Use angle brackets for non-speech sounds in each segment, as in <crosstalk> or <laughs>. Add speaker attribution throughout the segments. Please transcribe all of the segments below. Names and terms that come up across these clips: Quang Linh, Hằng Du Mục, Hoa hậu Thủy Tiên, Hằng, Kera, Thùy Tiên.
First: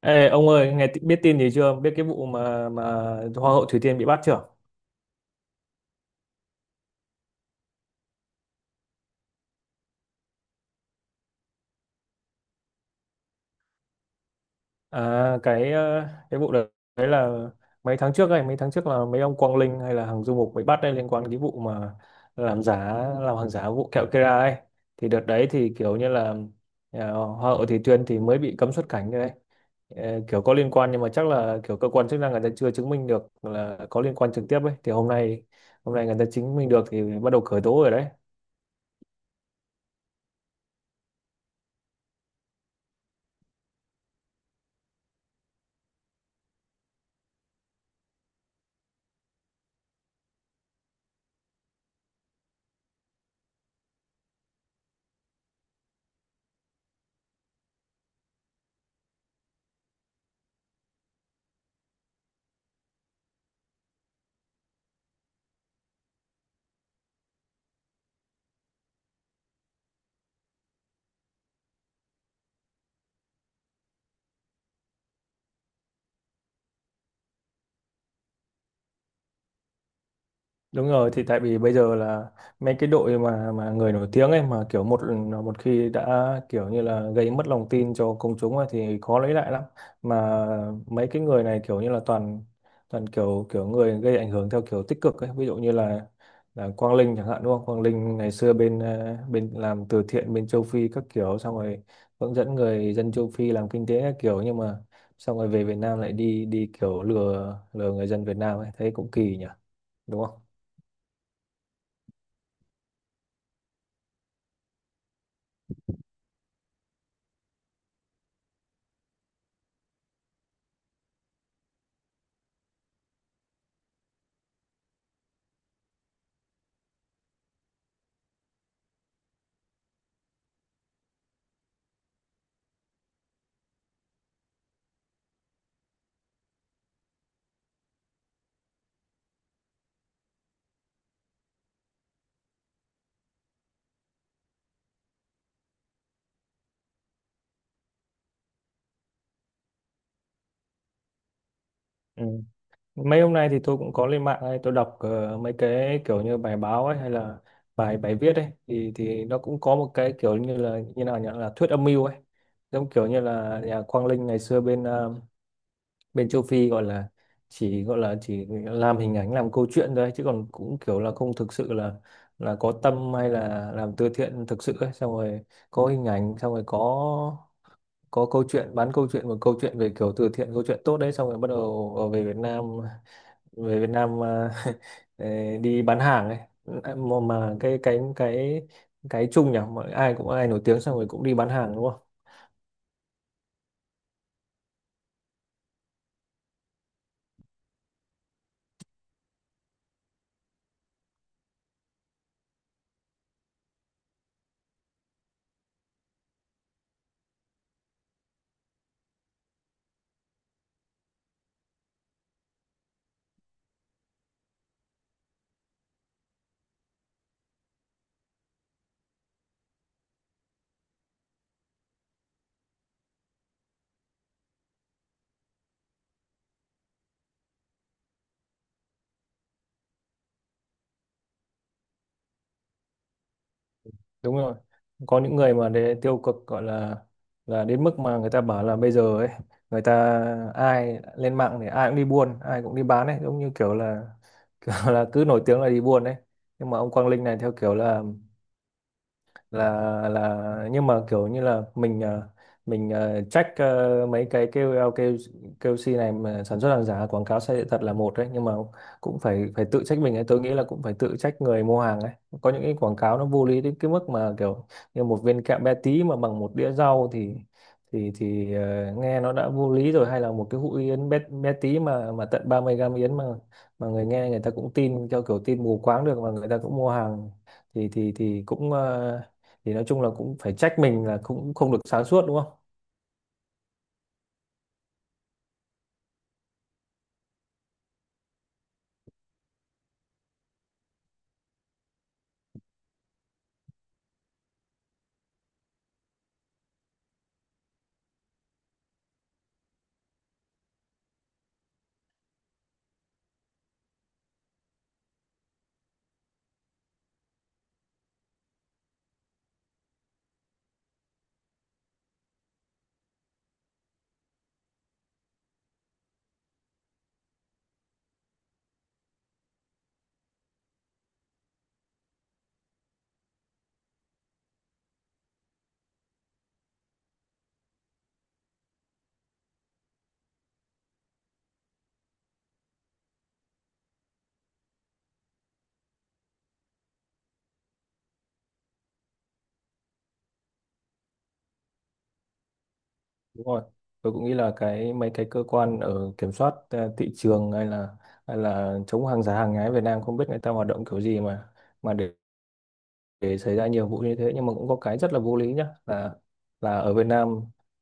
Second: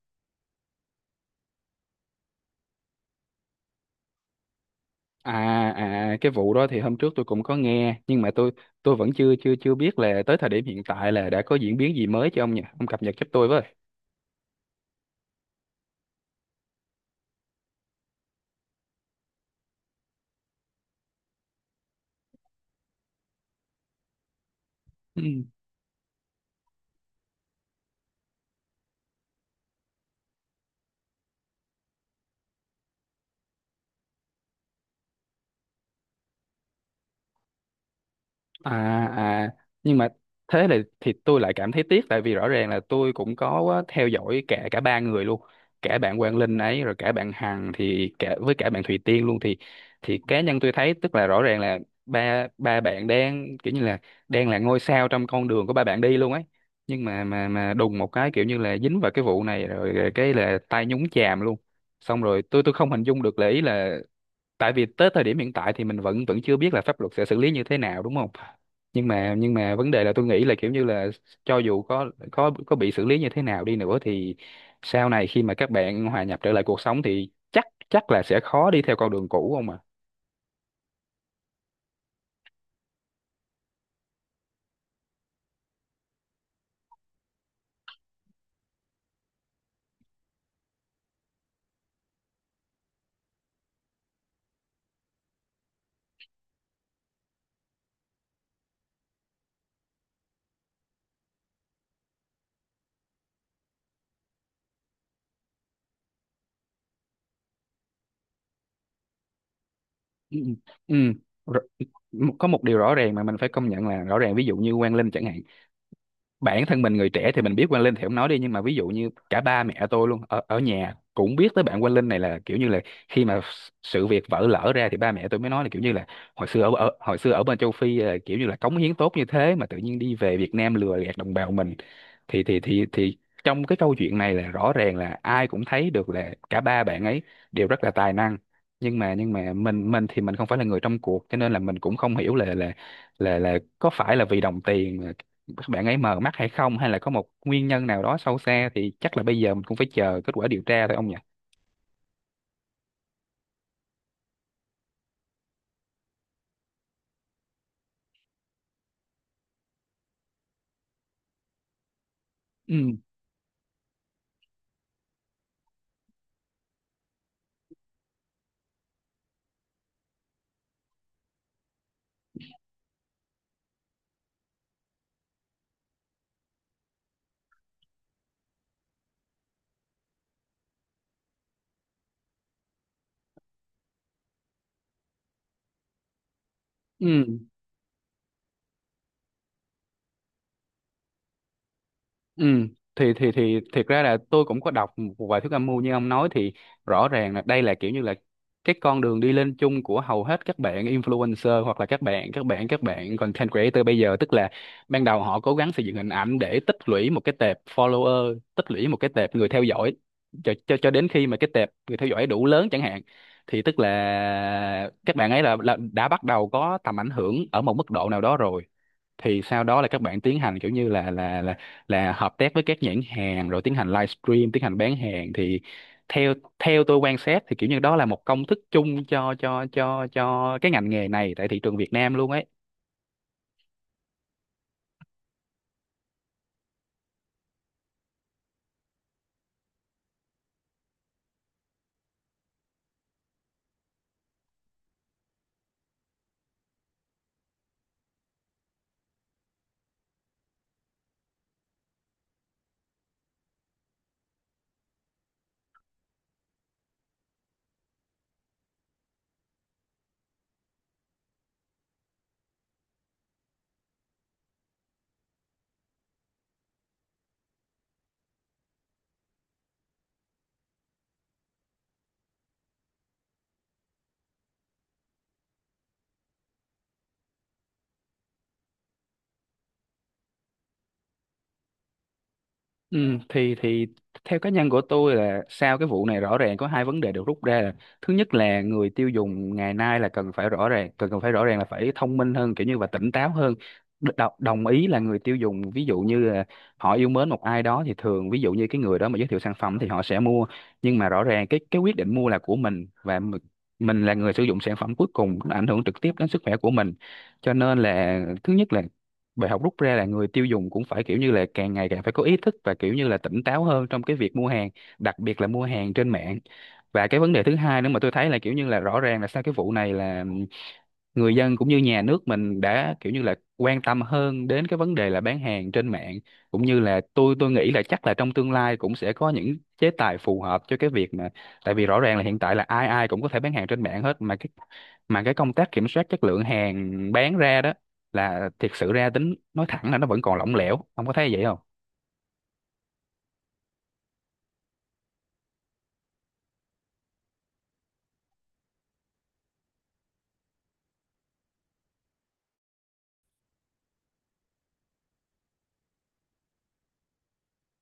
Speaker 1: Ê, ông ơi, nghe biết tin gì chưa? Biết cái vụ mà Hoa hậu Thủy Tiên bị bắt chưa?
Speaker 2: À, à, cái vụ đó thì hôm trước tôi cũng có nghe, nhưng mà tôi vẫn chưa chưa chưa biết là tới thời điểm hiện tại là đã có diễn biến gì mới cho ông nhỉ? Ông cập nhật giúp tôi
Speaker 1: À, cái vụ đấy đấy là mấy tháng trước là mấy ông Quang Linh hay là Hằng Du Mục bị bắt đây, liên quan cái vụ mà làm giá làm hàng giả vụ kẹo Kera ấy. Thì đợt
Speaker 2: với.
Speaker 1: đấy thì kiểu như là Hoa hậu Thủy Tiên thì mới bị cấm xuất cảnh đấy. Ờ, kiểu có liên quan, nhưng mà chắc là kiểu cơ quan chức năng người ta chưa chứng minh được là có liên quan trực tiếp ấy. Thì hôm nay người ta chứng minh được thì bắt đầu khởi tố rồi đấy.
Speaker 2: à à nhưng mà thế là thì tôi lại cảm thấy tiếc, tại vì rõ ràng là tôi cũng có á, theo dõi cả cả ba người luôn, cả bạn Quang Linh ấy, rồi cả bạn Hằng, thì cả với cả bạn Thùy Tiên luôn. Thì cá nhân tôi thấy tức là rõ ràng là ba ba bạn đang kiểu như là đang là ngôi sao trong con đường của ba bạn đi luôn ấy, nhưng mà đùng một cái kiểu như là dính vào cái vụ này rồi cái là tay nhúng chàm luôn. Xong rồi tôi không hình dung được là, ý là tại vì tới thời điểm hiện tại thì mình vẫn vẫn chưa biết là pháp luật sẽ xử lý như thế nào, đúng không? Nhưng mà vấn đề là tôi nghĩ là kiểu như là cho dù có bị xử lý như thế nào đi nữa thì sau này khi mà các bạn hòa nhập trở lại cuộc sống thì chắc chắc là sẽ khó đi theo con đường cũ không à.
Speaker 1: Đúng rồi, thì tại vì bây giờ là mấy cái đội mà người nổi tiếng ấy, mà kiểu một một khi đã kiểu như là gây mất lòng tin cho công chúng ấy, thì khó lấy lại lắm. Mà mấy cái người này kiểu như là toàn toàn kiểu kiểu người gây ảnh hưởng theo kiểu tích cực ấy, ví dụ như là Quang Linh chẳng hạn, đúng không? Quang Linh ngày xưa bên ờ, bên làm từ thiện bên châu Phi các kiểu, xong rồi hướng dẫn người dân châu Phi làm kinh tế các kiểu, nhưng mà xong rồi về Việt Nam lại đi đi kiểu lừa lừa người dân Việt Nam ấy, thấy cũng kỳ nhỉ, đúng không?
Speaker 2: Ừ. Ừ. Rõ- có một điều rõ ràng mà mình phải công nhận là, rõ ràng ví dụ như Quang Linh chẳng hạn, bản thân mình người trẻ thì mình biết Quang Linh thì không nói đi, nhưng mà ví dụ như cả ba mẹ tôi luôn ở ở nhà cũng biết tới bạn Quang Linh này, là kiểu như là khi mà sự việc vỡ lở ra thì ba mẹ tôi mới nói là kiểu như là hồi xưa ở, ở hồi xưa ở bên châu Phi là kiểu như là cống hiến tốt như thế mà tự nhiên đi về Việt Nam lừa gạt đồng bào mình. Thì trong cái câu chuyện này là rõ ràng là ai cũng thấy được là cả ba bạn ấy đều rất là tài năng. Nhưng mà mình thì mình không phải là người trong cuộc, cho nên là mình cũng không hiểu là có phải là vì đồng tiền các bạn ấy mờ mắt hay không, hay là có một nguyên nhân nào đó sâu xa, thì chắc là bây giờ mình cũng phải chờ kết quả điều tra thôi ông nhỉ.
Speaker 1: Ừ. Mấy hôm nay thì tôi cũng có lên mạng ấy, tôi đọc mấy cái kiểu như bài báo ấy, hay là bài bài viết ấy, thì nó cũng có một cái kiểu như là, như nào nhỉ, là thuyết âm mưu ấy, giống
Speaker 2: Ừ.
Speaker 1: kiểu như là nhà Quang Linh ngày xưa bên bên châu Phi gọi là chỉ, làm hình ảnh làm câu chuyện thôi ấy, chứ còn cũng kiểu là không thực sự là có tâm hay là làm từ thiện thực sự ấy, xong rồi có hình ảnh, xong rồi có câu chuyện, bán câu chuyện, một câu chuyện về kiểu từ thiện, câu chuyện tốt đấy, xong rồi bắt đầu về Việt Nam, mà <laughs> ờ, đi bán hàng ấy mà,
Speaker 2: Ừ.
Speaker 1: cái chung nhỉ, ai cũng, ai nổi tiếng xong rồi cũng đi bán hàng, đúng không?
Speaker 2: Ừ, thì thiệt ra là tôi cũng có đọc một vài thuyết âm mưu như ông nói. Thì rõ ràng là đây là kiểu như là cái con đường đi lên chung của hầu hết các bạn influencer, hoặc là các bạn content creator bây giờ. Tức là ban đầu họ cố gắng xây dựng hình ảnh để tích lũy một cái tệp follower, tích lũy một cái tệp người theo dõi, cho đến khi mà cái tệp người theo dõi đủ lớn chẳng hạn, thì tức là các bạn ấy là đã bắt đầu có tầm ảnh hưởng ở một mức độ nào đó rồi. Thì sau đó là các bạn tiến hành kiểu như là hợp tác với các nhãn hàng, rồi tiến hành livestream, tiến hành bán hàng. Thì theo theo tôi quan sát thì kiểu như đó là một công thức chung cho cái ngành nghề này tại thị trường Việt Nam luôn ấy.
Speaker 1: Đúng rồi, có những người mà để tiêu cực gọi là đến mức mà người ta bảo là bây giờ ấy, người ta ai lên mạng thì ai cũng đi buôn, ai cũng đi bán ấy, giống như kiểu là <laughs> kiểu là cứ nổi tiếng là đi buôn ấy. Nhưng mà ông Quang Linh này theo kiểu là, nhưng mà kiểu như là mình check mấy cái KOL, kêu kêu KOC này mà sản xuất hàng giả, quảng cáo sai sự thật là một đấy, nhưng mà cũng phải phải tự trách mình ấy. Tôi nghĩ là cũng phải tự trách người mua hàng ấy. Có những cái quảng cáo nó vô lý đến cái mức mà kiểu như một viên kẹo bé tí mà bằng một đĩa rau thì, nghe nó đã vô lý rồi, hay là một cái hũ yến bé tí mà tận 30 gram yến, mà người nghe, người ta cũng tin theo kiểu tin mù quáng được, mà người ta cũng mua hàng, thì cũng ờ, thì nói chung là cũng phải trách mình là cũng không được sáng suốt, đúng không?
Speaker 2: Ừ, thì theo cá nhân của tôi là sau cái vụ này rõ ràng có hai vấn đề được rút ra là: thứ nhất là người tiêu dùng ngày nay là cần phải rõ ràng, cần cần phải rõ ràng là phải thông minh hơn kiểu như và tỉnh táo hơn. Đồng ý là người tiêu dùng ví dụ như là họ yêu mến một ai đó thì thường ví dụ như cái người đó mà giới thiệu sản phẩm thì họ sẽ mua, nhưng mà rõ ràng cái quyết định mua là của mình, và mình là người sử dụng sản phẩm cuối cùng, nó ảnh hưởng trực tiếp đến sức khỏe của mình. Cho nên là thứ nhất là bài học rút ra là người tiêu dùng cũng phải kiểu như là càng ngày càng phải có ý thức và kiểu như là tỉnh táo hơn trong cái việc mua hàng, đặc biệt là mua hàng trên mạng. Và cái vấn đề thứ hai nữa mà tôi thấy là kiểu như là rõ ràng là sau cái vụ này là người dân cũng như nhà nước mình đã kiểu như là quan tâm hơn đến cái vấn đề là bán hàng trên mạng, cũng như là tôi nghĩ là chắc là trong tương lai cũng sẽ có những chế tài phù hợp cho cái việc mà tại vì rõ ràng là hiện tại là ai ai cũng có thể bán hàng trên mạng hết, mà cái công tác kiểm soát chất lượng hàng bán ra đó là thiệt sự ra tính nói thẳng là nó vẫn còn lỏng lẻo, ông có thấy vậy không?
Speaker 1: Đúng rồi, tôi cũng nghĩ là mấy cái cơ quan ở kiểm soát thị trường, hay là chống hàng giả hàng nhái Việt Nam không biết người ta hoạt động kiểu gì mà, để xảy ra nhiều vụ như thế. Nhưng mà cũng có cái rất là vô lý nhá, là ở Việt Nam,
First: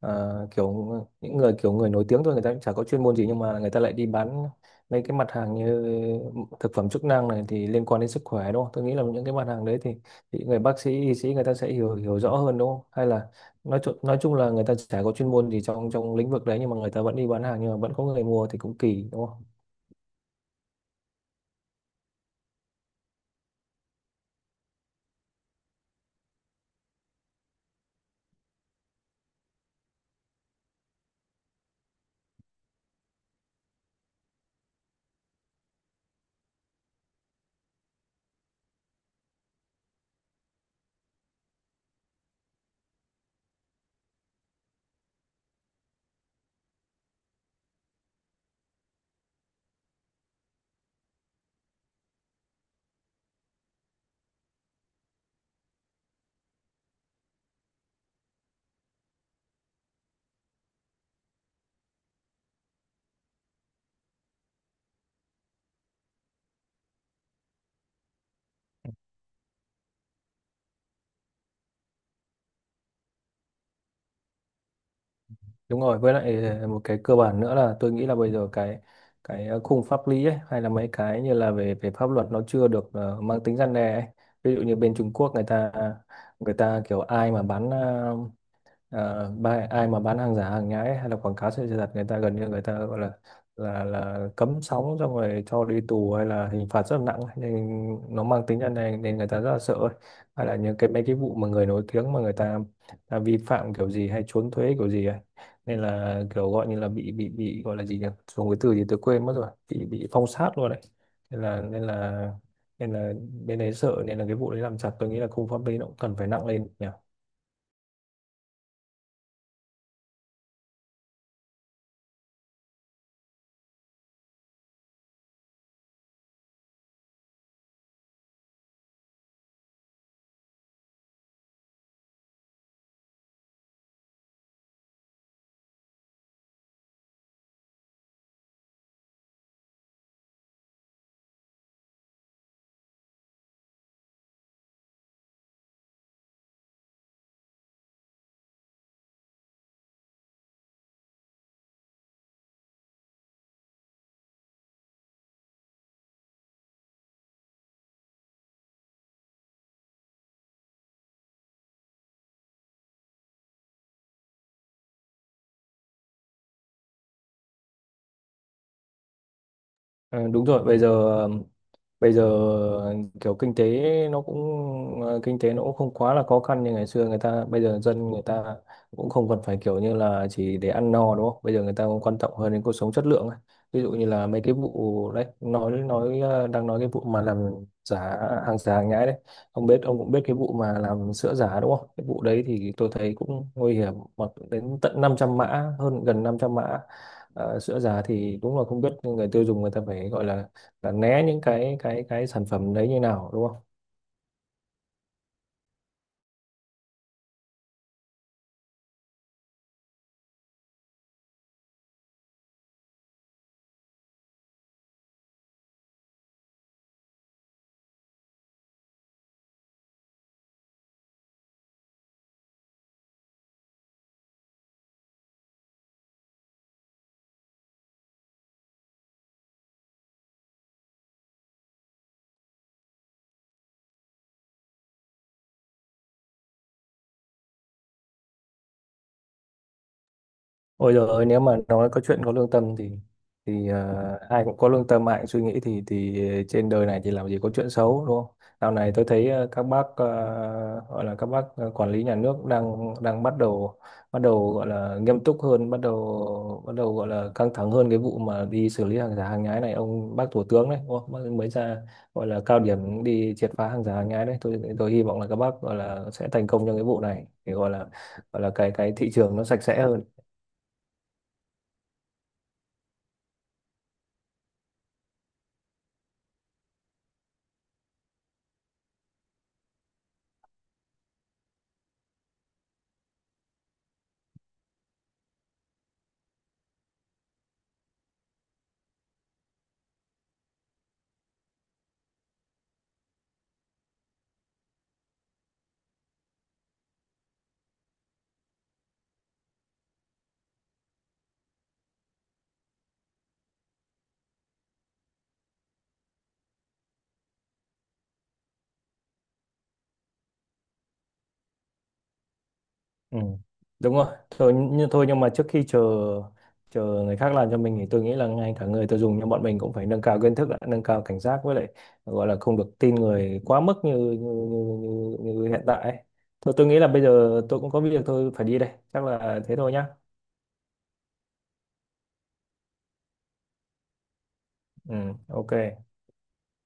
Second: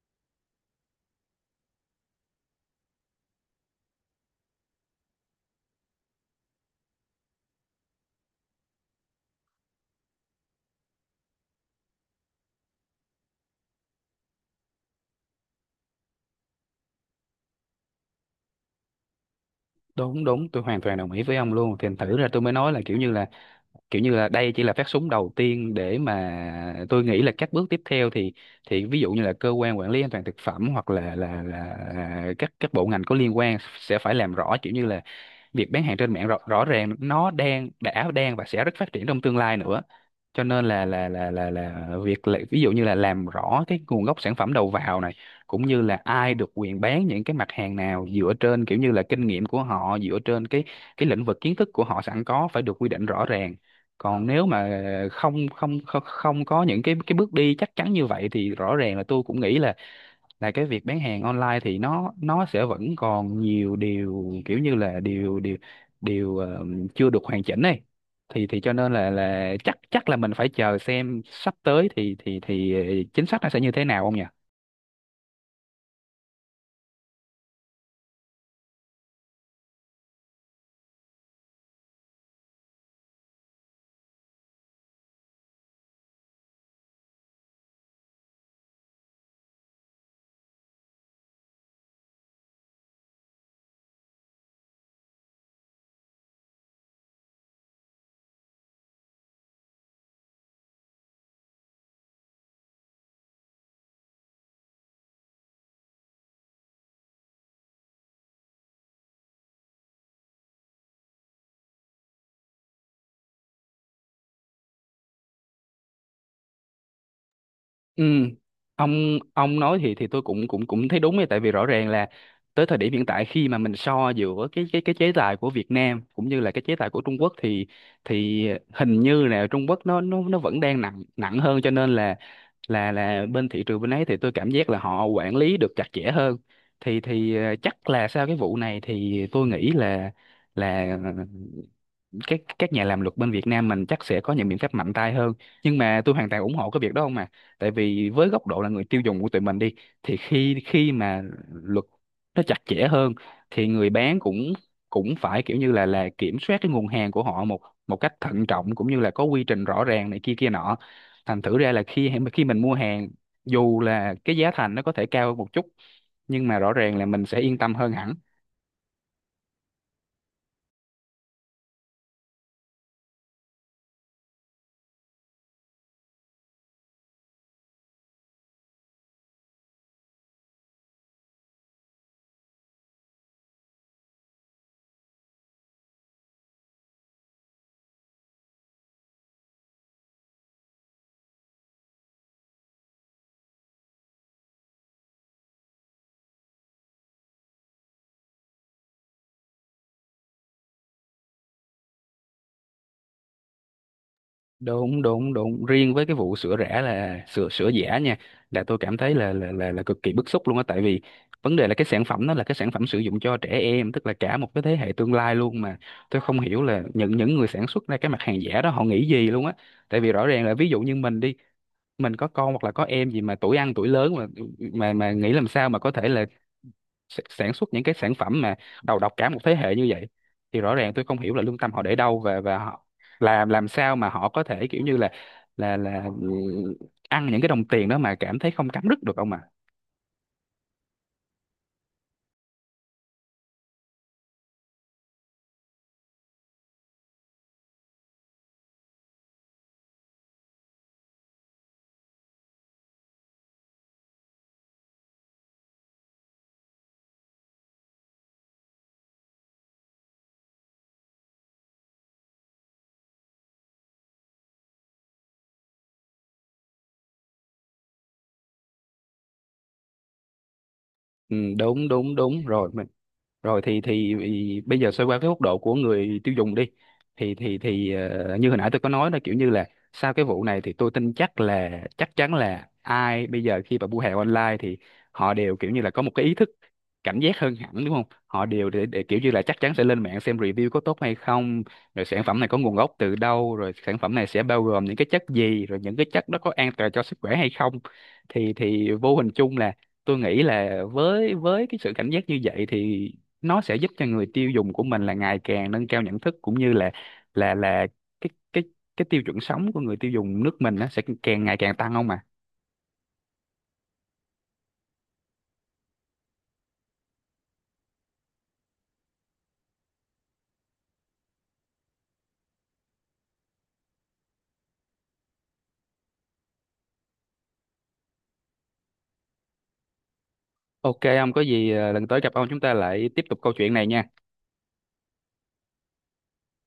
Speaker 1: kiểu những người kiểu người nổi tiếng thôi, người ta cũng chả có chuyên môn gì nhưng mà người ta lại đi bán mấy cái mặt hàng như thực phẩm chức năng này, thì liên quan đến sức khỏe, đúng không? Tôi nghĩ là những cái mặt hàng đấy thì, người bác sĩ, y sĩ người ta sẽ hiểu hiểu rõ hơn, đúng không? Hay là nói chung, là người ta chả có chuyên môn gì trong trong lĩnh vực đấy nhưng mà người ta vẫn đi bán hàng, nhưng mà vẫn có người mua thì cũng kỳ, đúng?
Speaker 2: Đúng, đúng, tôi hoàn toàn đồng ý với ông luôn. Thì thử ra tôi mới nói là kiểu như là kiểu như là đây chỉ là phát súng đầu tiên, để mà tôi nghĩ là các bước tiếp theo thì ví dụ như là cơ quan quản lý an toàn thực phẩm, hoặc các bộ ngành có liên quan, sẽ phải làm rõ kiểu như là việc bán hàng trên mạng rõ ràng nó đang đã đang và sẽ rất phát triển trong tương lai nữa. Cho nên là việc là, ví dụ như là làm rõ cái nguồn gốc sản phẩm đầu vào này, cũng như là ai được quyền bán những cái mặt hàng nào dựa trên kiểu như là kinh nghiệm của họ, dựa trên cái lĩnh vực kiến thức của họ sẵn có, phải được quy định rõ ràng. Còn nếu mà không không không không có những cái bước đi chắc chắn như vậy thì rõ ràng là tôi cũng nghĩ là cái việc bán hàng online thì nó sẽ vẫn còn nhiều điều kiểu như là điều điều điều ờ, chưa được hoàn chỉnh này. Thì cho nên là chắc chắc là mình phải chờ xem sắp tới chính sách nó sẽ như thế nào không nhỉ.
Speaker 1: Đúng rồi, với lại một cái cơ bản nữa là tôi nghĩ là bây giờ cái, khung pháp lý ấy, hay là mấy cái như là về về pháp luật, nó chưa được mang tính răn đe ấy. Ví dụ như bên Trung Quốc, người ta kiểu ai mà bán ai mà bán hàng giả hàng nhái hay là quảng cáo sai sự thật, người ta gần như, người ta gọi là cấm sóng, xong rồi cho đi tù, hay là hình phạt rất là nặng, nên nó mang tính chất này nên người ta rất là sợ ấy. Hay là những cái mấy cái vụ mà người nổi tiếng mà người ta vi phạm kiểu gì hay trốn thuế kiểu gì ấy, nên là kiểu gọi như là bị, gọi là gì nhỉ, dùng cái từ gì tôi quên mất rồi, bị phong sát luôn đấy. Nên là, nên là bên đấy sợ, nên là cái vụ đấy làm chặt, tôi nghĩ là khung pháp lý nó cũng cần phải nặng lên nhỉ.
Speaker 2: Ừ, ông nói thì tôi cũng cũng cũng thấy đúng ấy, tại vì rõ ràng là tới thời điểm hiện tại khi mà mình so giữa cái chế tài của Việt Nam cũng như là cái chế tài của Trung Quốc thì thì hình như là Trung Quốc nó vẫn đang nặng nặng hơn, cho nên là bên thị trường bên ấy thì tôi cảm giác là họ quản lý được chặt chẽ hơn. Chắc là sau cái vụ này thì tôi nghĩ là là các nhà làm luật bên Việt Nam mình chắc sẽ có những biện pháp mạnh tay hơn, nhưng mà tôi hoàn toàn ủng hộ cái việc đó không mà. Tại vì với góc độ là người tiêu dùng của tụi mình đi, thì khi khi mà luật nó chặt chẽ hơn thì người bán cũng cũng phải kiểu như là kiểm soát cái nguồn hàng của họ một một cách thận trọng, cũng như là có quy trình rõ ràng này kia kia nọ, thành thử ra là khi khi mình mua hàng, dù là cái giá thành nó có thể cao hơn một chút, nhưng mà rõ ràng là mình sẽ yên tâm hơn hẳn.
Speaker 1: Ờ, đúng rồi. Bây giờ, bây giờ kiểu kinh tế nó cũng, không quá là khó khăn như ngày xưa. Người ta bây giờ, dân người ta cũng không còn phải kiểu như là chỉ để ăn no, đúng không? Bây giờ người ta cũng quan trọng hơn đến cuộc sống chất lượng ấy. Ví dụ như là mấy cái vụ đấy, nói, đang nói cái vụ mà làm giả giả hàng nhái đấy. Ông ông cũng biết cái vụ mà làm sữa giả, đúng không? Cái vụ đấy thì tôi thấy cũng nguy hiểm mà, đến tận 500 mã, hơn, gần 500 mã. Sữa giả thì đúng là không biết người tiêu dùng người ta phải gọi là, né những cái sản phẩm đấy như nào, đúng không?
Speaker 2: Đúng, đúng, đúng, riêng với cái vụ sữa rẻ là sữa sữa giả nha, là tôi cảm thấy là là cực kỳ bức xúc luôn á, tại vì vấn đề là cái sản phẩm nó là cái sản phẩm sử dụng cho trẻ em, tức là cả một cái thế hệ tương lai luôn mà. Tôi không hiểu là những người sản xuất ra cái mặt hàng giả đó họ nghĩ gì luôn á, tại vì rõ ràng là ví dụ như mình đi, mình có con hoặc là có em gì mà tuổi ăn tuổi lớn mà, mà nghĩ làm sao mà có thể là sản xuất những cái sản phẩm mà đầu độc cả một thế hệ như vậy. Thì rõ ràng tôi không hiểu là lương tâm họ để đâu, và họ làm sao mà họ có thể kiểu như là là là ừ, ăn những cái đồng tiền đó mà cảm thấy không cắn rứt được không ạ.
Speaker 1: Ôi giời ơi, nếu mà nói có chuyện có lương tâm thì, ai cũng có lương tâm, ai cũng suy nghĩ, thì trên đời này thì làm gì có chuyện xấu, đúng không? Dạo này tôi thấy các bác, gọi là các bác, quản lý nhà nước đang đang bắt đầu, bắt đầu gọi là nghiêm túc hơn, bắt đầu gọi là căng thẳng hơn cái vụ mà đi xử lý hàng giả hàng nhái này. Ông bác thủ tướng đấy, đúng không? Bác mới ra gọi là cao điểm đi triệt phá hàng giả hàng nhái đấy. Tôi hy vọng là các bác gọi là sẽ thành công trong cái vụ này để gọi là, cái thị trường nó sạch sẽ hơn.
Speaker 2: Ừ, đúng, đúng, đúng rồi, rồi. Thì bây giờ xoay qua cái góc độ của người tiêu dùng đi, thì như hồi nãy tôi có nói là kiểu như là sau cái vụ này thì tôi tin chắc là chắc chắn là ai bây giờ khi mà mua hàng online thì họ đều kiểu như là có một cái ý thức cảnh giác hơn hẳn, đúng không? Họ đều để kiểu như là chắc chắn sẽ lên mạng xem review có tốt hay không, rồi sản phẩm này có nguồn gốc từ đâu, rồi sản phẩm này sẽ bao gồm những cái chất gì, rồi những cái chất đó có an toàn cho sức khỏe hay không. Thì vô hình chung là tôi nghĩ là với cái sự cảnh giác như vậy thì nó sẽ giúp cho người tiêu dùng của mình là ngày càng nâng cao nhận thức, cũng như là là là cái cái cái tiêu chuẩn sống của người tiêu dùng nước mình nó sẽ càng ngày càng tăng không mà.
Speaker 1: Ừ, đúng rồi. Thôi, thôi, nhưng mà trước khi chờ chờ người khác làm cho mình thì tôi nghĩ là ngay cả người tiêu dùng như bọn mình cũng phải nâng cao kiến thức, đã, nâng cao cảnh giác, với lại gọi là không được tin người quá mức như, như hiện tại ấy. Thôi tôi nghĩ là bây giờ tôi cũng có việc, tôi phải đi đây. Chắc là thế thôi nhá.
Speaker 2: OK, ông có gì lần tới gặp ông chúng ta lại tiếp tục câu chuyện này nha.
Speaker 1: Ừ, ok.